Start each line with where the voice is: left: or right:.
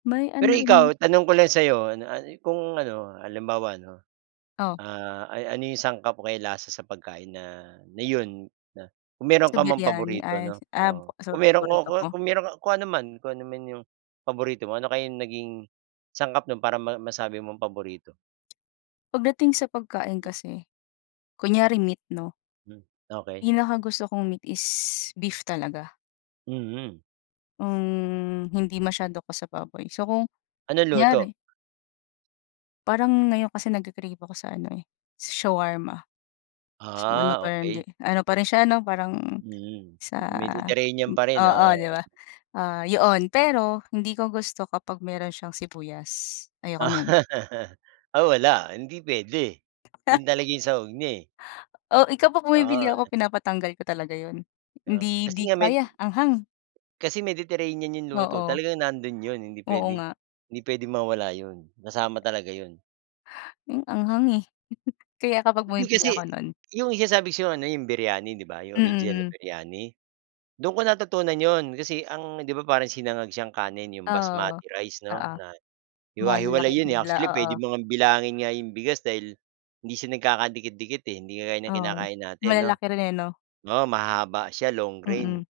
left: May ano
right: Pero
left: rin
right: ikaw, tanong ko lang sa 'yo, ano an kung ano, halimbawa ano,
left: Oh.
right: ah, ay ano yung sangkap o kaya lasa sa pagkain na na 'yon, na kung meron
left: Sa
right: ka mang
left: biryani
right: paborito
left: ay
right: 'no?
left: ah
right: Oo,
left: sa
right: kung meron ku
left: paborito
right: ku
left: mo?
right: kung meron ku kung anuman kung anuman yung paborito mo, ano kaya naging sangkap no'n para ma masabi mong paborito?
left: Pagdating sa pagkain kasi, kunyari meat, 'no?
right: Hmm, okey.
left: Pinakagusto kong meat is beef talaga.
right: Mhm.
left: Hmm, hindi masyado 'ko sa baboy. So, kung,
right: Anong luto?
left: kunyari Parang ngayon kasi nagke-crave ako sa ano eh, sa shawarma. Mas maano
right: Ah,
left: pero hindi
right: okey.
left: ano pa rin siya no parang,
right: Mm,
left: sa
right: Mediterranean pa rin,
left: oo di
right: oo.
left: ba? Ah, yoon pero hindi ko gusto kapag meron siyang sibuyas, ayoko no'n.
right: Ah wala, hindi puwede. 'Yon talaga yung sahog niya, eh.
left: Oh, eh kapag bumibili
right: [unintelligible]
left: ako pinapatatanggal ko talaga yon.
right: Kaya nga,
left: Hindi
right: kasi
left: di
right: nga med
left: kaya, anghang.
right: kasi Mediterranean yung luto,
left: Oo.
right: talagang nando'n yon. Hindi
left: Oo
right: puwede
left: nga.
right: hindi puwedeng mawala yo'n. Kasama talaga yon.
left: Hmm, anghang eh. Kaya kapag
right: Hindi
left: bumibili
right: kasi,
left: ako no'n
right: yung sinasabi ko sayo ano yung biryani, di ba? Yung original na
left: Mm.
right: biryani. Doon ko natutunan yo'n kasi ang 'di ba parang sinangag siyang kanin yung
left: Oo.
right: basmati rice 'no,
left: Oo.
right: na hiwa-hiwalay
left: Malalaking
right: yo'n eh,
left: hibla,
right: actually puwede
left: oo.
right: mo bilangin nga yung bigas dahil hindi siya nagkakadikit-dikit eh, hindi kagaya ng
left: Oo.
right: kinakain natin, 'no?
left: Malalaki rin eh, 'no?
right: Oo, mahahaba siya, long grain.
left: Mm.